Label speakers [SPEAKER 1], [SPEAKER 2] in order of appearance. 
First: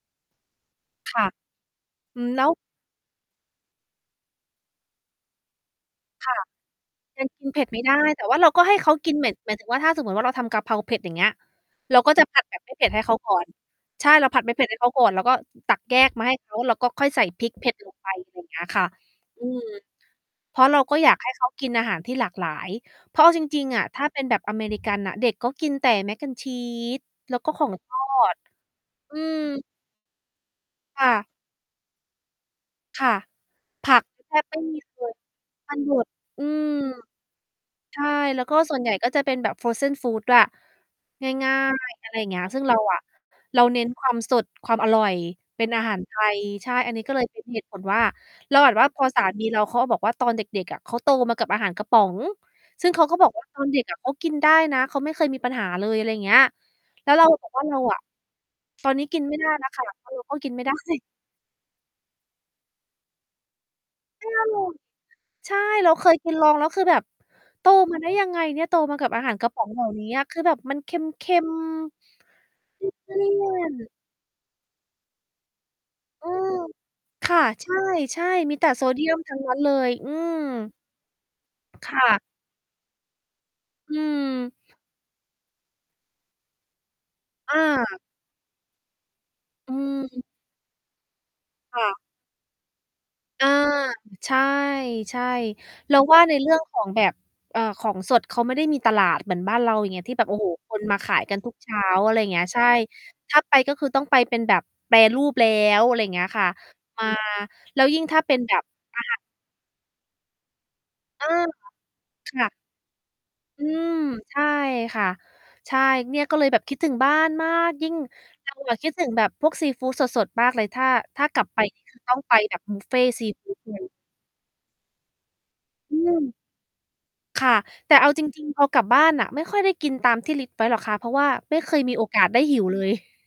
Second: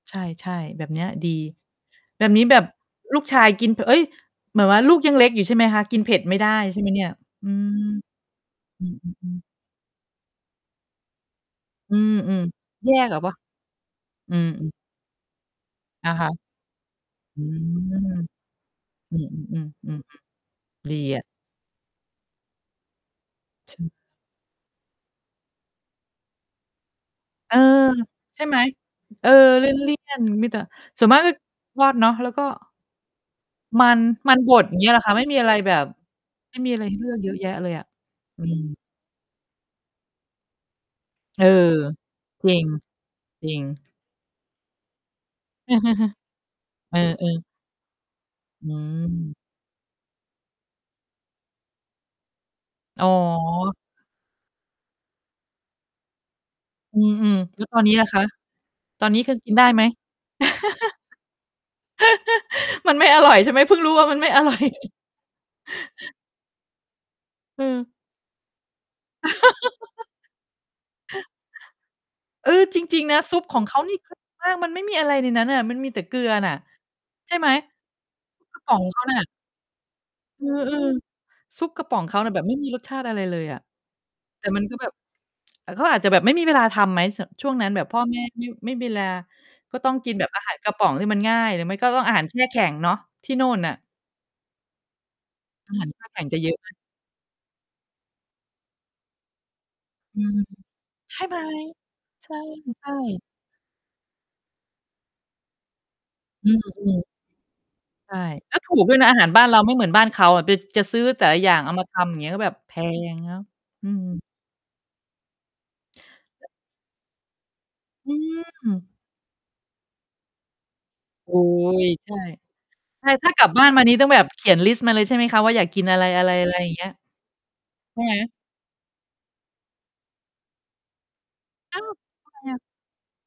[SPEAKER 1] ใช่ ๆ แบบเนี้ย
[SPEAKER 2] ค่
[SPEAKER 1] ด
[SPEAKER 2] ะ
[SPEAKER 1] ี
[SPEAKER 2] อ
[SPEAKER 1] แ
[SPEAKER 2] ื
[SPEAKER 1] บ
[SPEAKER 2] ม
[SPEAKER 1] บ
[SPEAKER 2] แ
[SPEAKER 1] น
[SPEAKER 2] ล
[SPEAKER 1] ี
[SPEAKER 2] ้
[SPEAKER 1] ้
[SPEAKER 2] ว
[SPEAKER 1] แบบลูกชายกิน พ เอ๊ย! แบบว่าลูกยังเล็กอยู่ใช่ไหมคะ? กินเผ็ด
[SPEAKER 2] ค
[SPEAKER 1] ไม
[SPEAKER 2] ่
[SPEAKER 1] ่
[SPEAKER 2] ะ
[SPEAKER 1] ได้ ใช่ไหมเนี่ย?
[SPEAKER 2] ยังกิ
[SPEAKER 1] อื
[SPEAKER 2] นเผ็ดไม่ไ
[SPEAKER 1] ม
[SPEAKER 2] ด้ แต่ว่าเราก็ให้
[SPEAKER 1] อื
[SPEAKER 2] เขากิน เหม็ด
[SPEAKER 1] ม ๆ ๆ
[SPEAKER 2] หมายถึงว่าถ้าสมมุติว่าเราทำกะเพราเผ็ด อย่างเงี้ย
[SPEAKER 1] อ
[SPEAKER 2] เ
[SPEAKER 1] ื
[SPEAKER 2] ราก็จะ ผั
[SPEAKER 1] ม
[SPEAKER 2] ดแบบไม่เผ
[SPEAKER 1] ๆ
[SPEAKER 2] ็
[SPEAKER 1] แย
[SPEAKER 2] ด
[SPEAKER 1] ่
[SPEAKER 2] ให้เ
[SPEAKER 1] เ
[SPEAKER 2] ข
[SPEAKER 1] หร
[SPEAKER 2] า
[SPEAKER 1] อว
[SPEAKER 2] ก
[SPEAKER 1] ะ?
[SPEAKER 2] ่อน ใช่ เรา
[SPEAKER 1] อื
[SPEAKER 2] ผัด
[SPEAKER 1] ม
[SPEAKER 2] ไม่เผ็ด
[SPEAKER 1] ๆ
[SPEAKER 2] ให้เขาก่อน แล้วก็ตักแย
[SPEAKER 1] อะ
[SPEAKER 2] กม
[SPEAKER 1] ฮ
[SPEAKER 2] า
[SPEAKER 1] ะ
[SPEAKER 2] ให้เขา แล้วก็ค่อยใส่
[SPEAKER 1] อื
[SPEAKER 2] พริก
[SPEAKER 1] ม
[SPEAKER 2] เผ็ดลงไป อย่างเงี้ย ค่ะ
[SPEAKER 1] อ
[SPEAKER 2] อื
[SPEAKER 1] ื
[SPEAKER 2] ม
[SPEAKER 1] ม ๆ
[SPEAKER 2] เพรา
[SPEAKER 1] ๆ
[SPEAKER 2] ะเรา
[SPEAKER 1] ๆ ๆ
[SPEAKER 2] ก
[SPEAKER 1] ด
[SPEAKER 2] ็
[SPEAKER 1] ี
[SPEAKER 2] อยาก
[SPEAKER 1] อะ
[SPEAKER 2] ให้เขากินอาหารที่หลากหลาย เพราะเอาจริง ๆ อะ
[SPEAKER 1] ช
[SPEAKER 2] ถ้าเป็นแบบอเมริกันน่ะ เด็กก็กินแต่ Mac and Cheese แล้วก็
[SPEAKER 1] เออ
[SPEAKER 2] ของทอด
[SPEAKER 1] ใช่ไหม
[SPEAKER 2] อื
[SPEAKER 1] เออ
[SPEAKER 2] ม
[SPEAKER 1] เลี่ยน ๆ มีแต่ ส
[SPEAKER 2] ค
[SPEAKER 1] ่ว
[SPEAKER 2] ่
[SPEAKER 1] นมาก
[SPEAKER 2] ะ
[SPEAKER 1] ก็รอดเนาะ แล้วก็
[SPEAKER 2] ค่ะ
[SPEAKER 1] ม
[SPEAKER 2] ผ
[SPEAKER 1] ั
[SPEAKER 2] ั
[SPEAKER 1] น
[SPEAKER 2] ก แ
[SPEAKER 1] ม
[SPEAKER 2] ท
[SPEAKER 1] ัน
[SPEAKER 2] บ
[SPEAKER 1] บ
[SPEAKER 2] ไม่
[SPEAKER 1] ด อ
[SPEAKER 2] ม
[SPEAKER 1] ย่
[SPEAKER 2] ี
[SPEAKER 1] างเงี้ยเห
[SPEAKER 2] เ
[SPEAKER 1] ร
[SPEAKER 2] ล
[SPEAKER 1] อค
[SPEAKER 2] ย
[SPEAKER 1] ะ? ไม่มีอะไรแ
[SPEAKER 2] ม
[SPEAKER 1] บ
[SPEAKER 2] ัน
[SPEAKER 1] บ
[SPEAKER 2] บด อื
[SPEAKER 1] ไม่มี
[SPEAKER 2] ม
[SPEAKER 1] อะไรให้เลือกเยอะแยะเลยอะ
[SPEAKER 2] ใช่ แล
[SPEAKER 1] อ
[SPEAKER 2] ้
[SPEAKER 1] ื
[SPEAKER 2] วก็
[SPEAKER 1] ม
[SPEAKER 2] ส่วนใหญ่ก็จะเป็นแบบ frozen food ด้วย
[SPEAKER 1] เออ
[SPEAKER 2] ง่าย ๆ อะไร เงี้ย
[SPEAKER 1] จริ
[SPEAKER 2] ซึ่ง
[SPEAKER 1] ง
[SPEAKER 2] เราอะ
[SPEAKER 1] จริ
[SPEAKER 2] เร
[SPEAKER 1] ง
[SPEAKER 2] า เน้น ความสด ความอร่อย เป็นอาหาร ไทย ใช่ อั
[SPEAKER 1] เ
[SPEAKER 2] น
[SPEAKER 1] อ
[SPEAKER 2] นี้ ก็เล
[SPEAKER 1] อ
[SPEAKER 2] ยเป็
[SPEAKER 1] ๆ
[SPEAKER 2] นเหตุผล ว่า เรา
[SPEAKER 1] อ
[SPEAKER 2] แบบว่าพอสา
[SPEAKER 1] ืม
[SPEAKER 2] มีเราเขาบอกว่า ตอนเด็ก ๆ อะเขาโตมากับอาหารกระป๋อง ซึ่งเ
[SPEAKER 1] อ
[SPEAKER 2] ข
[SPEAKER 1] ๋
[SPEAKER 2] า
[SPEAKER 1] อ
[SPEAKER 2] ก็ บอกว่า "ตอนเด็กอะเขากินได้นะ เขาไม่เคยมีปัญหาเลย" อะไรเงี้ย
[SPEAKER 1] อื
[SPEAKER 2] แล้วเรา
[SPEAKER 1] ม
[SPEAKER 2] บอก
[SPEAKER 1] ๆ แ
[SPEAKER 2] ว
[SPEAKER 1] ล
[SPEAKER 2] ่
[SPEAKER 1] ้
[SPEAKER 2] า
[SPEAKER 1] ว
[SPEAKER 2] "เร
[SPEAKER 1] ต
[SPEAKER 2] า
[SPEAKER 1] อนนี้
[SPEAKER 2] อะ
[SPEAKER 1] ล่ะคะ
[SPEAKER 2] ตอนน
[SPEAKER 1] ต
[SPEAKER 2] ี้
[SPEAKER 1] อน
[SPEAKER 2] ก
[SPEAKER 1] นี
[SPEAKER 2] ิ
[SPEAKER 1] ้
[SPEAKER 2] น
[SPEAKER 1] ค
[SPEAKER 2] ไม
[SPEAKER 1] ือ
[SPEAKER 2] ่ได้
[SPEAKER 1] กินได
[SPEAKER 2] แ
[SPEAKER 1] ้
[SPEAKER 2] ล้ว
[SPEAKER 1] ไ
[SPEAKER 2] ค
[SPEAKER 1] หม?
[SPEAKER 2] ่ะ" เออ เพราะกิน ไม่ได้
[SPEAKER 1] มันไม่อร่อย ใช่ไหม เพิ่งรู้ว่า มัน
[SPEAKER 2] ใ
[SPEAKER 1] ไ
[SPEAKER 2] ช
[SPEAKER 1] ม่
[SPEAKER 2] ่
[SPEAKER 1] อร่อย
[SPEAKER 2] ใช่ เราเคยกิน ลองแล้ว คือแบบ
[SPEAKER 1] อื
[SPEAKER 2] โต
[SPEAKER 1] ม
[SPEAKER 2] มาได้ยังไงเนี่ย โตมากับอาหาร กระป๋องเหล่า เนี้ย คือแบบมันเค็ม
[SPEAKER 1] เออ
[SPEAKER 2] ๆ
[SPEAKER 1] จ
[SPEAKER 2] เลี
[SPEAKER 1] ริง ๆ นะ ซุป
[SPEAKER 2] ่
[SPEAKER 1] ขอ
[SPEAKER 2] ย
[SPEAKER 1] งเ
[SPEAKER 2] น
[SPEAKER 1] ขา
[SPEAKER 2] ๆ
[SPEAKER 1] นี่ คือ มันไม่มีอะไรในนั้นน่ะ มันมีแต่เกลื
[SPEAKER 2] อื
[SPEAKER 1] อน
[SPEAKER 2] ม
[SPEAKER 1] ่ะ
[SPEAKER 2] ค
[SPEAKER 1] ใช่
[SPEAKER 2] ่ะ
[SPEAKER 1] ไหม
[SPEAKER 2] ใช่
[SPEAKER 1] ซุป
[SPEAKER 2] ๆ มี
[SPEAKER 1] กระ
[SPEAKER 2] แต่
[SPEAKER 1] ป๋อ
[SPEAKER 2] โซ
[SPEAKER 1] งเ
[SPEAKER 2] เ
[SPEAKER 1] ข
[SPEAKER 2] ดี
[SPEAKER 1] า
[SPEAKER 2] ย
[SPEAKER 1] น่
[SPEAKER 2] ม
[SPEAKER 1] ะ
[SPEAKER 2] ทั้งนั้น เลย อืม
[SPEAKER 1] อือ ๆ ซุปกระ
[SPEAKER 2] ค
[SPEAKER 1] ป๋อ
[SPEAKER 2] ่
[SPEAKER 1] งเขา
[SPEAKER 2] ะ
[SPEAKER 1] น่ะ แบบไม่มี รสชาติอะไรเลยอะ
[SPEAKER 2] อื
[SPEAKER 1] แต่มันก
[SPEAKER 2] ม
[SPEAKER 1] ็แบบ เอ่อ เขาอาจจะแบบไม่มีเวลาทำไหม? ส ช่ว
[SPEAKER 2] อ
[SPEAKER 1] งนั้นแบบ พ
[SPEAKER 2] า
[SPEAKER 1] ่อแม่ ไม่ ไม่ เวลา
[SPEAKER 2] อื
[SPEAKER 1] ก็ต้องกิน
[SPEAKER 2] ม
[SPEAKER 1] แบบ อาหาร กระป๋องที่มันง่าย หรือไม่
[SPEAKER 2] ค่
[SPEAKER 1] ก็
[SPEAKER 2] ะ
[SPEAKER 1] ต้องอาหารแช่แข็งเนาะ ที่
[SPEAKER 2] อ
[SPEAKER 1] นู
[SPEAKER 2] า
[SPEAKER 1] ่นน่ะ
[SPEAKER 2] ใช่
[SPEAKER 1] อาหาร
[SPEAKER 2] ๆ เร
[SPEAKER 1] แ
[SPEAKER 2] า
[SPEAKER 1] ช่
[SPEAKER 2] ว
[SPEAKER 1] แข
[SPEAKER 2] ่า
[SPEAKER 1] ็ง
[SPEAKER 2] ใน
[SPEAKER 1] จะเ
[SPEAKER 2] เ
[SPEAKER 1] ย
[SPEAKER 2] รื
[SPEAKER 1] อ
[SPEAKER 2] ่
[SPEAKER 1] ะ
[SPEAKER 2] อ
[SPEAKER 1] ไ
[SPEAKER 2] ง
[SPEAKER 1] หม?
[SPEAKER 2] ของ แบบ เอ่อ ของสดเขาไม่ได้มีตลาดเหมือนบ้านเรา อย่างเงี้ย ที
[SPEAKER 1] อ
[SPEAKER 2] ่
[SPEAKER 1] ื
[SPEAKER 2] แบบ โอ
[SPEAKER 1] ม
[SPEAKER 2] ้โฮ คนมาข
[SPEAKER 1] ใช
[SPEAKER 2] าย
[SPEAKER 1] ่ไ
[SPEAKER 2] ก
[SPEAKER 1] ห
[SPEAKER 2] ั
[SPEAKER 1] ม
[SPEAKER 2] นทุก เช้า อะไร
[SPEAKER 1] ใ
[SPEAKER 2] เงี้ย ใช่
[SPEAKER 1] ช่ ๆ
[SPEAKER 2] ถ้าไป ก็คือต้องไปเป็นแบบแปรรูปแล้ว อะไรเงี้ยค่
[SPEAKER 1] อ
[SPEAKER 2] ะ
[SPEAKER 1] ื
[SPEAKER 2] ม
[SPEAKER 1] ม ๆ
[SPEAKER 2] า แล้วยิ่ง
[SPEAKER 1] ใช
[SPEAKER 2] ถ
[SPEAKER 1] ่
[SPEAKER 2] ้าเป็น แ
[SPEAKER 1] ก
[SPEAKER 2] บ
[SPEAKER 1] ็
[SPEAKER 2] บ
[SPEAKER 1] ถูก
[SPEAKER 2] อ
[SPEAKER 1] ด้วยน
[SPEAKER 2] า
[SPEAKER 1] ะ
[SPEAKER 2] ห
[SPEAKER 1] อ
[SPEAKER 2] า
[SPEAKER 1] า
[SPEAKER 2] ร
[SPEAKER 1] หารบ้านเราไม่เหมือนบ้านเขาอะ ไป จะซื้อแต
[SPEAKER 2] เอ
[SPEAKER 1] ่
[SPEAKER 2] อ
[SPEAKER 1] ละอย่างเอามาทำ อย่างเงี
[SPEAKER 2] ค
[SPEAKER 1] ้ย ก็
[SPEAKER 2] ่
[SPEAKER 1] แบ
[SPEAKER 2] ะ
[SPEAKER 1] บแพงเนาะ
[SPEAKER 2] อื
[SPEAKER 1] อื
[SPEAKER 2] ม
[SPEAKER 1] ม
[SPEAKER 2] ใช่ค่ะ ใช่ เนี่ยก็เลยแบบคิดถึงบ้านมาก ยิ่ง
[SPEAKER 1] อ
[SPEAKER 2] เรา
[SPEAKER 1] ื
[SPEAKER 2] อะ
[SPEAKER 1] ม
[SPEAKER 2] คิดถึงแบบพวกซีฟูดสด ๆ มากเลย ถ้า ถ้า
[SPEAKER 1] โอ้
[SPEAKER 2] กลับ ไปนี่
[SPEAKER 1] ย
[SPEAKER 2] คือ
[SPEAKER 1] ใช
[SPEAKER 2] ต้
[SPEAKER 1] ่
[SPEAKER 2] องไปแบบบุฟเฟ
[SPEAKER 1] ใช
[SPEAKER 2] ต
[SPEAKER 1] ่
[SPEAKER 2] ์ซ
[SPEAKER 1] ถ
[SPEAKER 2] ี
[SPEAKER 1] ้ากล
[SPEAKER 2] ฟ
[SPEAKER 1] ั
[SPEAKER 2] ู
[SPEAKER 1] บ
[SPEAKER 2] ด
[SPEAKER 1] บ้าน
[SPEAKER 2] เล
[SPEAKER 1] มา
[SPEAKER 2] ย
[SPEAKER 1] นี่ ต้องแบบเขียนลิสต์มาเลย ใช่ไหมคะ ว่าอยากกิน
[SPEAKER 2] อ
[SPEAKER 1] อ
[SPEAKER 2] ื
[SPEAKER 1] ะไร ๆ อะไร
[SPEAKER 2] ม
[SPEAKER 1] อย่างเงี้ย
[SPEAKER 2] ค่ะ แต่
[SPEAKER 1] ใช่
[SPEAKER 2] เอา
[SPEAKER 1] ไหม?
[SPEAKER 2] จริง ๆ พอกลับบ้านน่ะไม่ค่อยได้กินตาม ที่ลิสต์ ไว้หรอกคะ เพราะว่าไม่เค
[SPEAKER 1] อ้
[SPEAKER 2] ย
[SPEAKER 1] าว
[SPEAKER 2] มีโอกา
[SPEAKER 1] ท
[SPEAKER 2] ส
[SPEAKER 1] ำไ
[SPEAKER 2] ไ
[SPEAKER 1] ม
[SPEAKER 2] ด้
[SPEAKER 1] อ
[SPEAKER 2] หิ
[SPEAKER 1] ะ?
[SPEAKER 2] วเลย